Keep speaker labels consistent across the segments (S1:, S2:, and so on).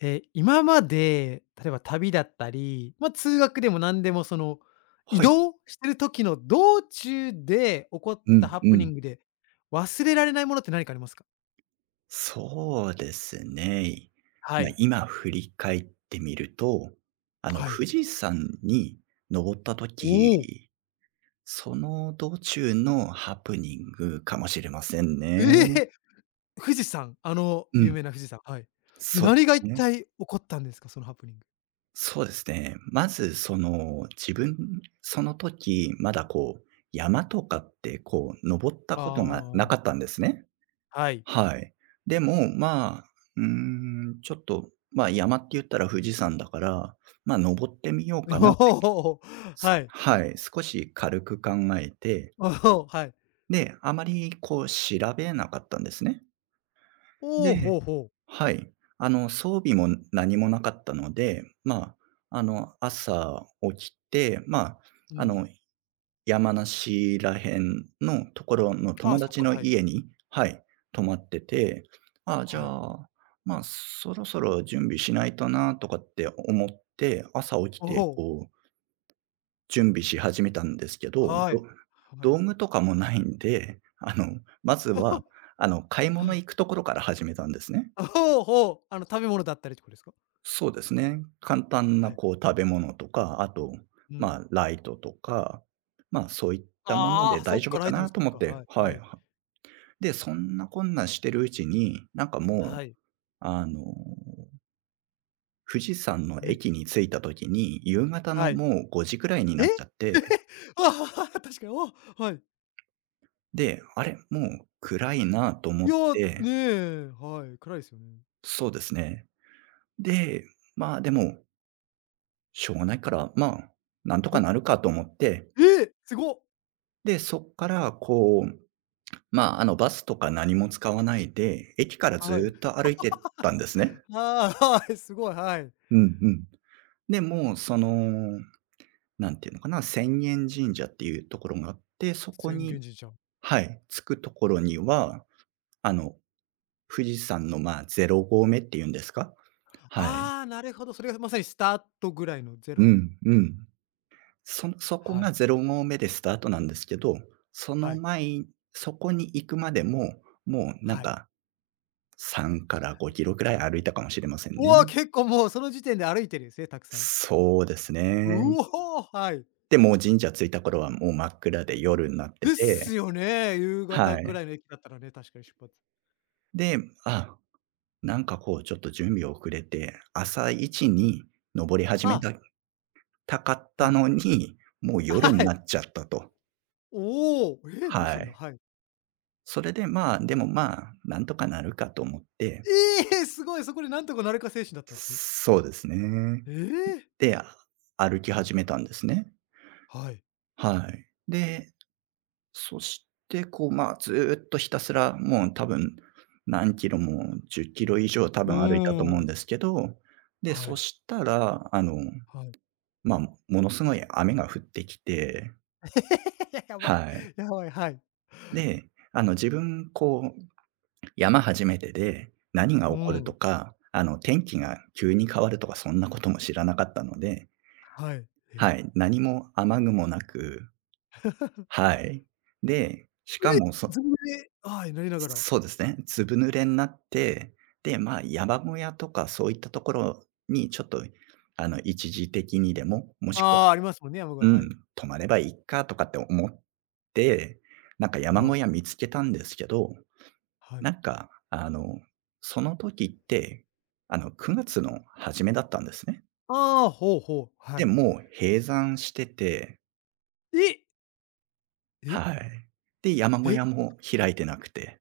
S1: え、今まで、例えば旅だったり、まあ、通学でも何でもその、移
S2: はい。
S1: 動してる時の道中で起こっ
S2: う
S1: た
S2: ん
S1: ハプ
S2: う
S1: ニ
S2: ん。
S1: ングで、忘れられないものって何かありますか？
S2: そうですね。
S1: はい。
S2: 今振り返ってみると、
S1: はい。
S2: 富士山に登った
S1: おお、
S2: 時、その道中のハプニングかもしれません
S1: え
S2: ね。
S1: え！富士山、あの
S2: う
S1: 有
S2: ん、
S1: 名な富士山、はい。で、
S2: そうで
S1: 何が一
S2: すね。
S1: 体起こったんですか？そのハプニング。
S2: そうですね。まず自分その時、まだこう、山とかってこう、登った
S1: あ
S2: ことがな
S1: あ
S2: かっ
S1: あ。
S2: たんですね。
S1: はい。
S2: はい。でも、うーちょっと、まあ、山って言ったら富士山だから、まあ、登ってみよう かなっ
S1: お
S2: て
S1: お、はい。
S2: はい、少し軽く考えて、
S1: おお、はい。
S2: で、あまりこう調べなかったんですね。
S1: おお、
S2: で
S1: ほうほう。
S2: はい、装備も何もなかったので、朝起きて、
S1: う
S2: あ
S1: ん。
S2: の山梨らへんのところの
S1: ああ、
S2: 友
S1: そっ
S2: 達
S1: か、
S2: の
S1: はい。
S2: 家に、はい、泊まってて、ああ、じゃ
S1: はい。
S2: あ、まあ、そろそろ準備しないとなとかって思って、朝起き
S1: お
S2: て
S1: お、
S2: こう準備し始めたんですけど、
S1: はい。は
S2: 道
S1: い。
S2: 具とかもないんで、まずは、買い
S1: は
S2: 物
S1: い。
S2: 行くところから始めたんですね。
S1: あ、ほうほう、あの、食べ物だったりってことですか？
S2: そうですね。簡単
S1: は
S2: な
S1: い、
S2: こう食べ物とか、あと、
S1: うん。
S2: まあ、ライトとか、まあ、そういったもの
S1: あ
S2: で
S1: あ、そ
S2: 大
S1: っ
S2: 丈夫
S1: か、ラ
S2: か
S1: イトも
S2: な
S1: そ
S2: と
S1: っ
S2: 思
S1: か、
S2: っ
S1: は
S2: て、
S1: い
S2: は
S1: は
S2: い。
S1: い、
S2: で、そんなこんなんしてるうちに、なんか
S1: は
S2: もう、
S1: い、
S2: あの、富士山の
S1: え。
S2: 駅に着いた時に、夕方
S1: は
S2: の
S1: い。
S2: もう5時くらいに
S1: え？
S2: なっちゃって、
S1: ああ、確かに、ああ、はい。
S2: で、あれ、もう暗いなと思
S1: い
S2: っ
S1: や、
S2: て
S1: ね、はい、暗いですよね。
S2: そうですね。で、まあ、でも、しょうがないから、まあ、なんとか
S1: え、
S2: なるかと思って、
S1: え！すご。
S2: で、そっからこう、バスとか何も使わないで、駅からず
S1: は
S2: ー
S1: い。
S2: っと歩いてったんですね。
S1: ああ、はい、すごい、はい。
S2: うんうん。で、もうそのなんていうのかな、千円神社っていうところがあって、そこ
S1: 人間
S2: に
S1: ゃん
S2: はい、着くところには、あの、富士山の、まあ、0合目っていうんですか？はい。
S1: ああ、なるほど、それがまさにスタートぐらいのゼ
S2: う
S1: ロの。
S2: んうん。そそこ
S1: はい。
S2: が0合目でスタートなんですけど、そ
S1: は
S2: の
S1: い、
S2: 前そこに行くまでも、もうな
S1: は
S2: ん
S1: い。
S2: か3から5キロくらい歩いたかもしれません
S1: う
S2: ね。
S1: わ、結構もうその時点で歩いてるんですね、たくさん。
S2: そうですね。
S1: うお、はい。
S2: で、もう神社着いた頃はもう真っ暗で夜になって
S1: です
S2: て
S1: よね、夕方
S2: は
S1: ぐ
S2: い。
S1: らいの駅だったらね、確かに出発。
S2: で、あなんかこうちょっと準備遅れて、朝一に登り始め
S1: あ、
S2: たたかっ
S1: は
S2: た
S1: い。
S2: のに、もう
S1: あ、
S2: 夜に
S1: は
S2: な
S1: い。
S2: っちゃったと。
S1: おお、ええ、どうし
S2: は
S1: たんだ？
S2: い。
S1: はい。
S2: それでまあ、でもまあ、なんとかなるかと思って、
S1: ええ、すごい、そこでなんとかなるか精神だったんですね。
S2: そうですね。
S1: ええ、
S2: で、歩き始めたんですね。
S1: はい。
S2: はい。で、そしてこう、まあ、ずーっとひたすらもう多分何キロも10キロ以上多
S1: う
S2: 分歩いたと思う
S1: ーん、
S2: んですけど、で、
S1: は
S2: そ
S1: い、
S2: したら、
S1: はい。
S2: まあ、ものすごい雨が降ってきて、
S1: やばい、
S2: はい。
S1: やばい、はい。
S2: で、自分、こう、山初めてで、何が
S1: う
S2: 起こる
S1: ん、
S2: とか、天気が急に変わるとか、そんなことも知らなかったので、
S1: はい。
S2: は
S1: え。
S2: い、何も雨雲なく、はい。で、しかも、
S1: え、ずぶ濡れはい、なりながら。
S2: そうですね、ずぶ濡れになって、で、まあ、山小屋とかそういったところにちょっと、一時的にでも、もしくは
S1: ああ、ありますもんね、山小屋、
S2: う
S1: は
S2: ん、
S1: い。
S2: 泊まればいいかとかって思って、なんか山
S1: ああ、
S2: 小屋見つけたんですけど、
S1: はい。
S2: なんか、その時って、9月の初めだったんですね。
S1: ああ、ほうほう、は
S2: で、
S1: い。
S2: もう閉山してて
S1: え、え、
S2: はい。で、山小
S1: え、
S2: 屋も開いてなくて。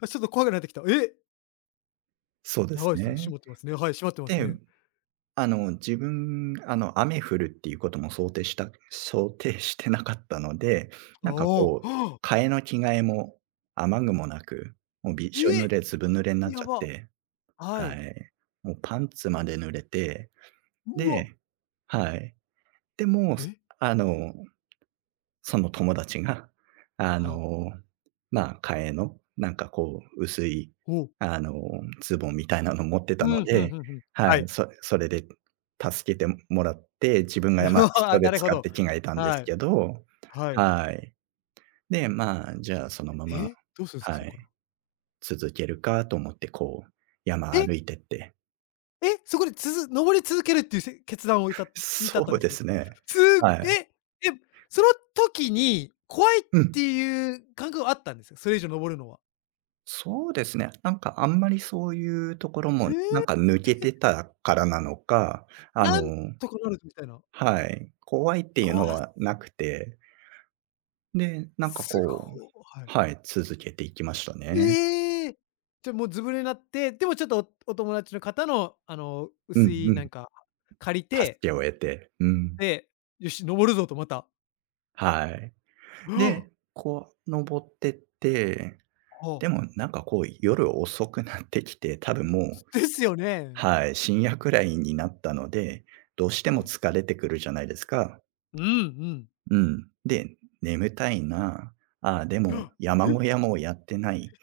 S1: あ、ちょっと怖くなってきた。え、
S2: そうで
S1: や
S2: す
S1: ばいですね、閉
S2: ね。
S1: まってますね。はい、閉まってます
S2: で
S1: ね。
S2: 自分、雨降るっていうことも想定してなかったので、
S1: お
S2: なんか
S1: お、
S2: こ
S1: はあ。
S2: う、替えの着替えも雨具もなく、もうびしょ濡
S1: え！
S2: れ、ずぶ濡れになっ
S1: や
S2: ちゃっ
S1: ば。
S2: て、
S1: は
S2: は
S1: い。
S2: い。もうパンツまで濡れて、
S1: うわ。
S2: ではい。で、もう、
S1: え？
S2: あのその友達が、あ
S1: は
S2: の、まあ、替えの、なんかこう、薄い、
S1: おお。
S2: あの、ズボンみたいなの持ってた
S1: う
S2: の
S1: ん、ふんふ
S2: で、
S1: んふん。
S2: は
S1: は
S2: い、
S1: い。
S2: それで助けてもらって、自分が、まあ、そ
S1: あな
S2: れ
S1: るほ
S2: 使っ
S1: ど。
S2: て着替えたんで
S1: は
S2: す
S1: い、
S2: けど、
S1: はい。
S2: はい。で、まあ、じゃあそのまま、
S1: え、どうするんすか、
S2: は
S1: そこか
S2: い、
S1: ら。
S2: 続けるかと思ってこう、
S1: え、
S2: 山歩いてって。
S1: え、そこで登り続けるっていう決断をに至っ
S2: そ
S1: たん
S2: う
S1: で
S2: で
S1: すね。
S2: すね。
S1: すえ、
S2: はい。
S1: え、その時に怖いっ
S2: う
S1: て
S2: ん。
S1: いう感覚はあったんですか？それ以上登るのは。
S2: そうですね。なんかあんまりそういうところ
S1: え
S2: も、な
S1: え、
S2: んか抜けてたからなのか、あ
S1: なん
S2: の
S1: とかなるみたいな。
S2: はい、怖いっていうの
S1: ああ、
S2: はなくて、で、なんか
S1: す
S2: こう
S1: ごはい。
S2: はい、続けていきましたね。
S1: ええ！じゃ、もうずぶ濡れになって、でもちょっとおお友達の方の、あの、
S2: うん
S1: 薄い
S2: う
S1: な
S2: ん。
S1: んか借り
S2: 助
S1: て、
S2: けを得て、うん。
S1: で、よし、登るぞとまた。
S2: はい。
S1: は
S2: で、こう登ってって、
S1: あ、はあ
S2: でもなんかこう夜遅くなってきて、多分もう
S1: ですよね。
S2: はい、深夜くらいになったので、どうしても
S1: はい。
S2: 疲れてくるじゃないですか。
S1: うん
S2: うん。で、眠たいな。ああ、で
S1: うん。はあ
S2: も山
S1: え、
S2: 小屋もやってない。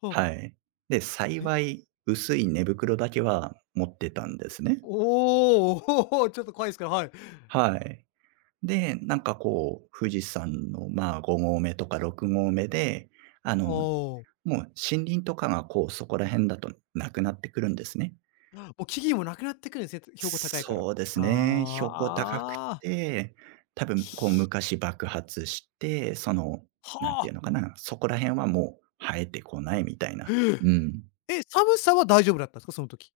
S1: はあ、
S2: はい。で、
S1: え、
S2: 幸い薄い寝袋だけは持ってたんですね。
S1: おお、おちょっと怖いですけど、はい。
S2: はい。で、なんかこう、富士山のまあ5合目とか6合目で、あの、
S1: おお。
S2: もう森林とかがこう、そこら辺だとなくなってくるんですね。
S1: もう木々もなくなってくるんですね、標高高いから。
S2: そうですね。標高高く
S1: ああ、
S2: て、多分こう昔爆発して、その、
S1: は
S2: なんていう
S1: あ。
S2: のかな、そこら辺はもう生えてこないみたいな。うん。
S1: え、寒さは大丈夫だったんですか？その時。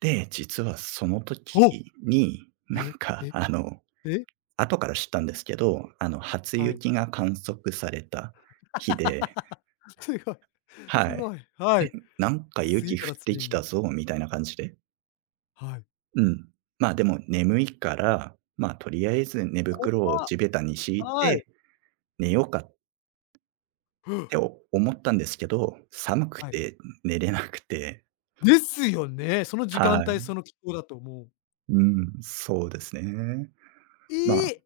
S2: で、実はその時
S1: お、
S2: に、なん
S1: え、
S2: か
S1: え、
S2: あの、
S1: え、
S2: 後から知ったんですけど、初
S1: はい。
S2: 雪が観測された日で、
S1: すごい、す
S2: はい。
S1: ごい、
S2: あ
S1: は
S2: れ、
S1: い。
S2: なんか
S1: 次
S2: 雪降
S1: から
S2: って
S1: 次
S2: き
S1: に、
S2: たぞみたいな感じで。
S1: はい。
S2: うん。まあ、でも眠いから、まあ、とりあえず寝袋を
S1: 怖っ、
S2: 地べたに敷い
S1: はい。
S2: て寝ようかって 思ったんですけど、寒く
S1: はい。
S2: て寝れなくて、
S1: ですよね、その時間
S2: は
S1: 帯、そ
S2: い。
S1: の気候だともう。
S2: うん、そうですね。
S1: え
S2: まあ、
S1: え！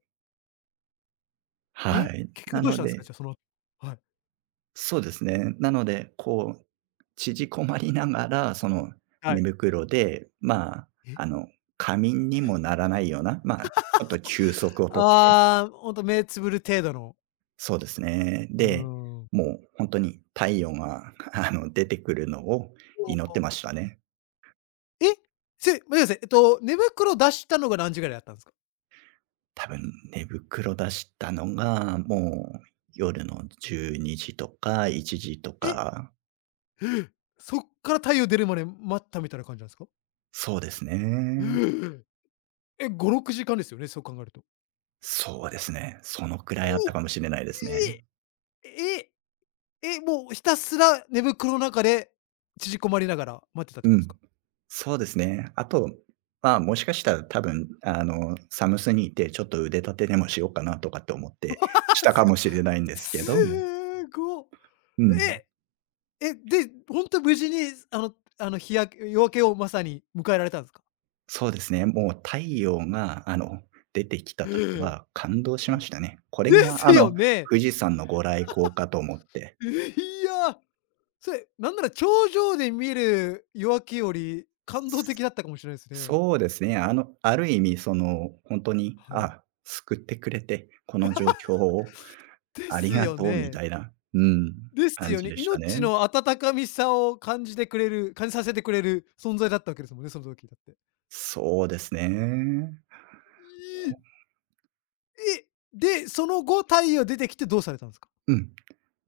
S2: は
S1: え、
S2: い。
S1: 結局
S2: な
S1: どうし
S2: の
S1: たんですか？じ
S2: で
S1: ゃあ、その後はい、
S2: そうですね。なので、こう、縮こまりながら、その
S1: は
S2: 寝
S1: い。
S2: 袋で、
S1: え、
S2: あの、仮眠にもならないような、まあ、ちょっと休息をとって
S1: ああ、ほんと目つぶる程度の、
S2: そうですね。
S1: うー
S2: で、
S1: ん。
S2: もう本当に太陽が 出てくるのを祈ってましたね。
S1: え、せ待ってください、寝袋出したのが何時ぐらいだったんですか？
S2: 多分寝袋出したのが、もう夜の12時とか1時と
S1: え、
S2: か、
S1: そっから太陽出るまで待ったみたいな感じなんですか？
S2: そうですね。
S1: え、5、6時間ですよね、そう考えると。
S2: そうですね。そのくらいあっ
S1: お、
S2: たかもしれないですね。
S1: え！え、え、もうひたすら寝袋の中で縮こまりながら待ってたってこ
S2: う
S1: とです
S2: ん。
S1: か？
S2: そうですね。あと、まあ、もしかしたら多分、寒すぎてちょっと腕立てでもしようかなとかって思ってし
S1: あ、
S2: た
S1: す
S2: か
S1: ご
S2: もしれないんですけど、
S1: すご。
S2: うん。
S1: え、え、で、ほんと無事にあの日焼け夜明けをまさに迎えられたんですか？
S2: そうですね、もう太陽が、出てき
S1: え
S2: たとき
S1: え
S2: は感動し
S1: は
S2: ま
S1: い。
S2: したね。これ
S1: で
S2: が、
S1: すよね。
S2: 富士山のご来光かと思って。
S1: いや、それ、なんなら頂上で見る夜明けより感動的だったかもしれないですね。
S2: そうですね、ある意味、その、本当に、
S1: はい。
S2: あ、救ってくれて、この状況を
S1: で
S2: あり
S1: す
S2: が
S1: よ
S2: とうみ
S1: ね。
S2: たいな、うん、
S1: です
S2: 感
S1: よ
S2: じ
S1: ね。
S2: でした
S1: 命
S2: ね。
S1: の温かみさを感じてくれる感じさせてくれる存在だったわけですもんね、その時だって。
S2: そうですね。
S1: いい。え、で、その後、太陽出てきてどうされたんですか？
S2: うん。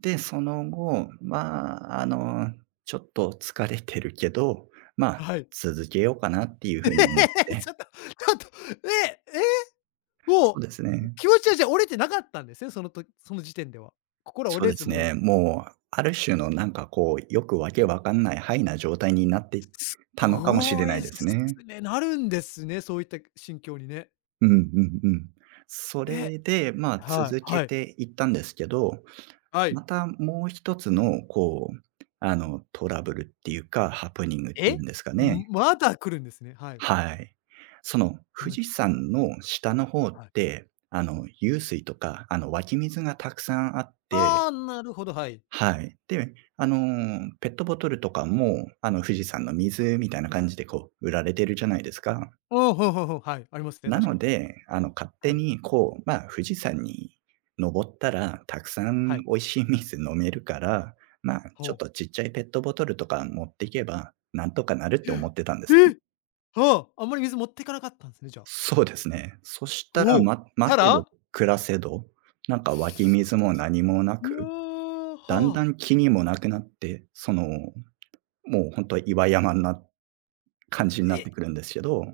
S2: で、その後、ちょっと疲れてるけど、まあ、
S1: はい。
S2: 続けようかなっていうふうに思っ
S1: え、ちょ
S2: て
S1: っとちょっと、え、え、
S2: そう
S1: も
S2: です
S1: う、
S2: ね。
S1: 気持ちはじゃあ折れてなかったんですね、そのとその時点では。心は
S2: そ
S1: 折
S2: う
S1: れ
S2: で
S1: ず、
S2: す
S1: も
S2: ね。
S1: う、
S2: もう、ある種のなんかこう、よくわけわかんないハイな状態になってた
S1: す
S2: のかもしれ
S1: ご
S2: な
S1: い
S2: い
S1: っ
S2: ですね。
S1: すね、なるんですね、そういった心境にね。
S2: うんうんうん。そ
S1: え、
S2: れで、まあ、
S1: は
S2: 続
S1: い、
S2: け
S1: はい。
S2: ていったんですけど、
S1: はい。
S2: またもう一つのこう、トラブルっていうか、ハプニングってい
S1: え？
S2: うんですかね。
S1: まだ来るんですね。はい。
S2: はい。その
S1: なん
S2: 富
S1: で
S2: 士
S1: す
S2: 山の下の方
S1: か？
S2: っ
S1: はい。
S2: て、湧水とか、湧き水がたくさんあって
S1: ああ、なるほど、はい。
S2: はい。で、ペットボトルとかも、富士山の水みたいな感じで、こう、売られてるじゃないですか。
S1: おお、ほうほうほう、はい、ありますね、
S2: な
S1: 確か
S2: の
S1: に。
S2: で、勝
S1: は
S2: 手
S1: い。
S2: に、こう、まあ、富士山に登ったら、たくさ
S1: は
S2: ん
S1: い。
S2: 美味しい水飲めるから、まあ、ち
S1: ほ
S2: ょっ
S1: う。
S2: とちっちゃいペットボトルとか持っていけば、なんとかなるって思ってたんです
S1: え
S2: ね。
S1: え！はあ、あんまり水持ってかなかったんですね、じゃあ。
S2: そうですね。そしたら、
S1: おお、
S2: ま
S1: た
S2: 待てど
S1: ら
S2: 暮らせど、なんか湧き水も何もな
S1: いや、
S2: く、だんだ
S1: はあ。
S2: ん木にもなくなって、もう本当岩山になっ感じになって
S1: え、
S2: くるんですけど、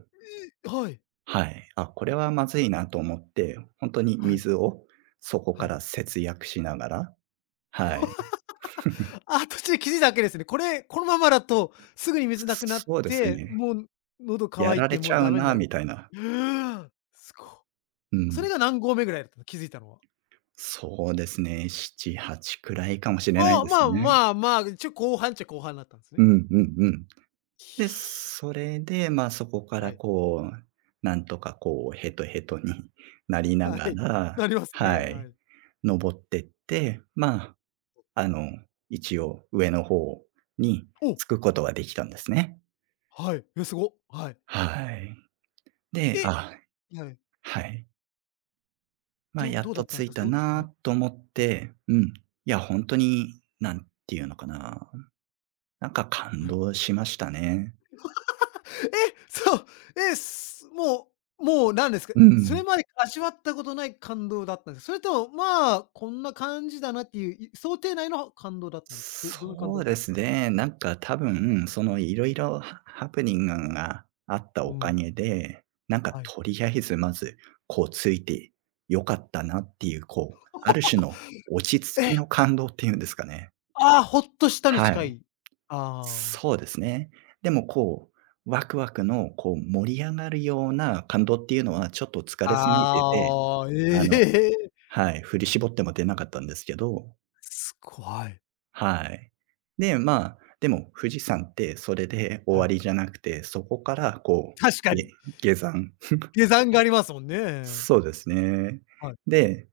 S1: はい、
S2: はい。あ、これはまずいなと思って、本当に
S1: はい、
S2: 水をそこ
S1: は
S2: か
S1: い。
S2: ら節約しながら、はい。
S1: あ、途中で気づいたわけですね。これ、このままだとすぐに水なくなっ
S2: そうです
S1: て、
S2: ね。
S1: もう喉
S2: や
S1: 乾い
S2: られ
S1: ても
S2: ち
S1: う
S2: ゃう
S1: ダメにな
S2: な
S1: るみ
S2: み
S1: たい。
S2: たいな。
S1: ええすご。
S2: う
S1: そ
S2: ん。
S1: れが何合目ぐらいだったの？気づいたのは。
S2: そうですね、7、8くらいかもしれな
S1: あ
S2: い
S1: あ、
S2: で
S1: ま
S2: す
S1: あ
S2: ね。
S1: まあまあ、一応後半っちゃ後半だったんですね。
S2: うんうんうん。で、それで、ま、そこか
S1: は
S2: ら
S1: い。
S2: こう、なんとかこうヘトヘトになりな
S1: は
S2: が
S1: い。
S2: ら、
S1: なりますね、
S2: は
S1: は
S2: い、
S1: い。
S2: 登ってって、まああの、一応上の方に
S1: お、
S2: 着くことはできたんですね。
S1: はい。え、すご。はい。
S2: はい。で、
S1: え！
S2: あ、
S1: はい。
S2: はい。まあ、
S1: ど
S2: や
S1: ど
S2: っ
S1: うだっ
S2: と
S1: たんで
S2: 着
S1: すか？
S2: いた
S1: そうそうはい、
S2: なと思っ
S1: はい、
S2: て、うん。いや、本んになんていうのかな、なんか感
S1: はい。
S2: 動しましたね。
S1: え！そう、え、すもうなんですか、
S2: う
S1: それ
S2: ん。
S1: まで味わったことない感動だったんですか？それとも、まあ、こんな感じだなっていう、想定内の感動だったんですか？どどんな感動
S2: そ
S1: だっ
S2: う
S1: たん
S2: で
S1: です
S2: す
S1: か
S2: ね。なんか多分、いろいろハプニングがあった
S1: う
S2: おか
S1: ん、
S2: げで、なんか
S1: はい。
S2: とりあえずまず、こうついて良かったなっていう、こう、ある種の 落ち着き
S1: え、
S2: の感動っていうんですかね。
S1: ああ、ほっとしたに
S2: は
S1: 近
S2: い。
S1: い。ああ。
S2: そうですね。でもこう、ワクワクのこう盛り上がるような感動っていうのはちょっと疲れすぎてて、
S1: ああ、
S2: あの
S1: ええ。
S2: はい、振り絞っても出なかったんですけど
S1: すごい。
S2: はい。で、まあ、でも富士山ってそれで終
S1: は
S2: わ
S1: い。
S2: りじゃなくて、そこからこ
S1: 確か
S2: う、
S1: に。
S2: 下山。
S1: 下山がありますもんね。
S2: そうですね。
S1: はい。
S2: で、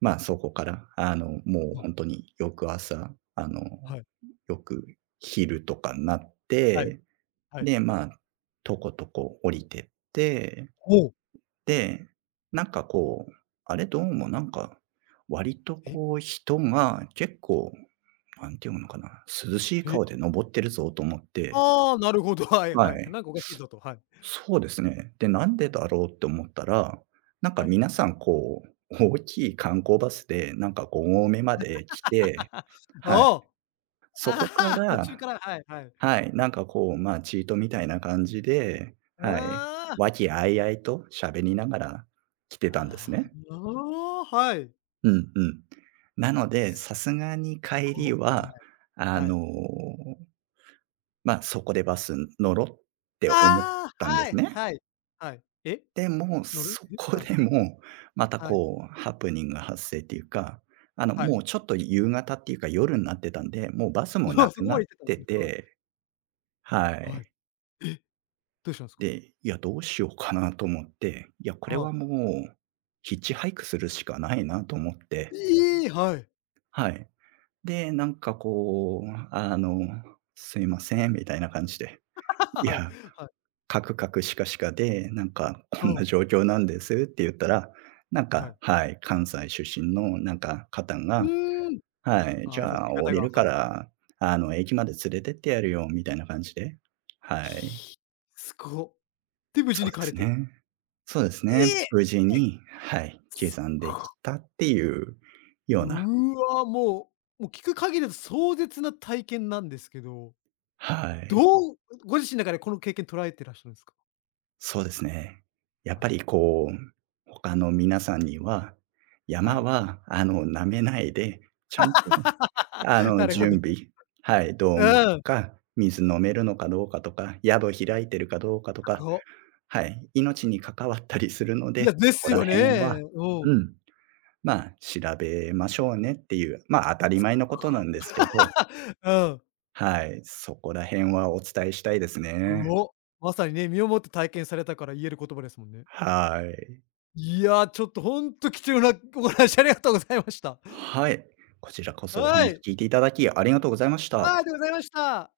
S2: まあ、そこから、もう
S1: あ、
S2: 本当に翌朝、
S1: はい。
S2: よく昼とかになっ
S1: はい。
S2: て、
S1: はい。
S2: で、まあ、とことこ降りてって
S1: おお。
S2: で、なんかこう、あれどうもなんか、割と
S1: え、
S2: こう人が結構、なんていうのかな、涼しい
S1: え。
S2: 顔で登ってるぞと思って
S1: ああ、なるほど。はい
S2: は
S1: はい。
S2: い。
S1: なんかおかしいぞと。はい。
S2: そうですね。で、なんでだろうって思ったら、なんか
S1: はい。
S2: 皆さんこう、大きい観光バスでなんか5合目まで来て、は
S1: お
S2: い。
S1: お。あ
S2: そこか
S1: あ、途中か
S2: ら
S1: ら、はいはい。
S2: はい、なんかこう、まあ、チートみたいな感じで、はい、
S1: ああ。
S2: 和気あいあいと喋りながら来てたんです
S1: ああ、
S2: ね。
S1: おお、はい。
S2: うんうん。なので、
S1: す
S2: さすがに帰り
S1: ご、
S2: は、
S1: はい。
S2: あ
S1: はい。
S2: の、まあ、そこでバス乗ろうって思っ
S1: ああ、
S2: たんで
S1: は
S2: す
S1: い
S2: ね。
S1: はい。はい。え、
S2: でも、
S1: 乗る？
S2: そ
S1: え、
S2: こ
S1: はい。
S2: でも、また
S1: はい。
S2: こうハプニング発生っていうか、
S1: はい。
S2: もうちょっと夕方っていうか夜になってたんで、もうバスも な
S1: あ、そ
S2: く
S1: こ
S2: なっ
S1: まで行ってたんで
S2: て
S1: すね。はい。
S2: て、は
S1: はい。
S2: い。
S1: え、どうしたんすか？
S2: で、いや、どうしようかなと思って、いや、これ
S1: は
S2: はも
S1: い。
S2: うヒッチハイクするしかないなと思って、
S1: ええ、はい。
S2: はい。で、なんかこう、すいませんみたいな感じで、い
S1: はい。
S2: や、
S1: はい。
S2: カクカクシカシカで、なんか
S1: あ
S2: こんな
S1: あ、
S2: 状況なんですって言ったら、なん
S1: は
S2: か、
S1: い。
S2: はい、関西出身のなんか方
S1: う
S2: が、
S1: ーん。
S2: はい、
S1: あ
S2: じ
S1: あ、優し
S2: ゃ
S1: い
S2: あ降
S1: 方
S2: り
S1: が、
S2: るか
S1: はい。
S2: ら、駅まで連れてってやるよみたいな感じで、はい、
S1: すごっ。で、無事
S2: そう
S1: に帰
S2: で
S1: れ
S2: す
S1: て。
S2: ね。そうです
S1: え
S2: ね。
S1: え！
S2: 無事
S1: え、
S2: に、はい、下山でき
S1: こ
S2: たっていうような、
S1: うわ、もう聞く限りだと壮絶な体験なんですけど、
S2: はい。
S1: どうご自身の中でこの経験捉えてらっしゃるんですか？
S2: そうですね。やっ
S1: はい。
S2: ぱりこう、他の皆さんには、
S1: は
S2: 山
S1: い。
S2: は舐めないで、ちゃんと
S1: なるほど。
S2: 準備、はい、道
S1: う
S2: 具と
S1: ん、
S2: か、水飲めるのかどうかとか、宿開いてるかどうかとか、
S1: ごっ。
S2: はい、命に関わったりするの
S1: いや、
S2: で、
S1: で
S2: そこ
S1: す
S2: ら
S1: よ
S2: 辺
S1: ね。
S2: は、
S1: うん。
S2: うん、まあ、調べましょうねっていう、まあ、当たり前のことなんですけど、
S1: うん。
S2: はい、そこら辺はお伝えしたいですね。
S1: ごっ。まさにね、身をもって体験されたから言える言葉ですもんね。
S2: はい。
S1: いや、ちょっとほんと貴重なお話ありがとうございました。
S2: はい。こちらこそお
S1: は
S2: 話
S1: い。
S2: 聞いていただきありがとうございました。
S1: ああ、ありがとうございました。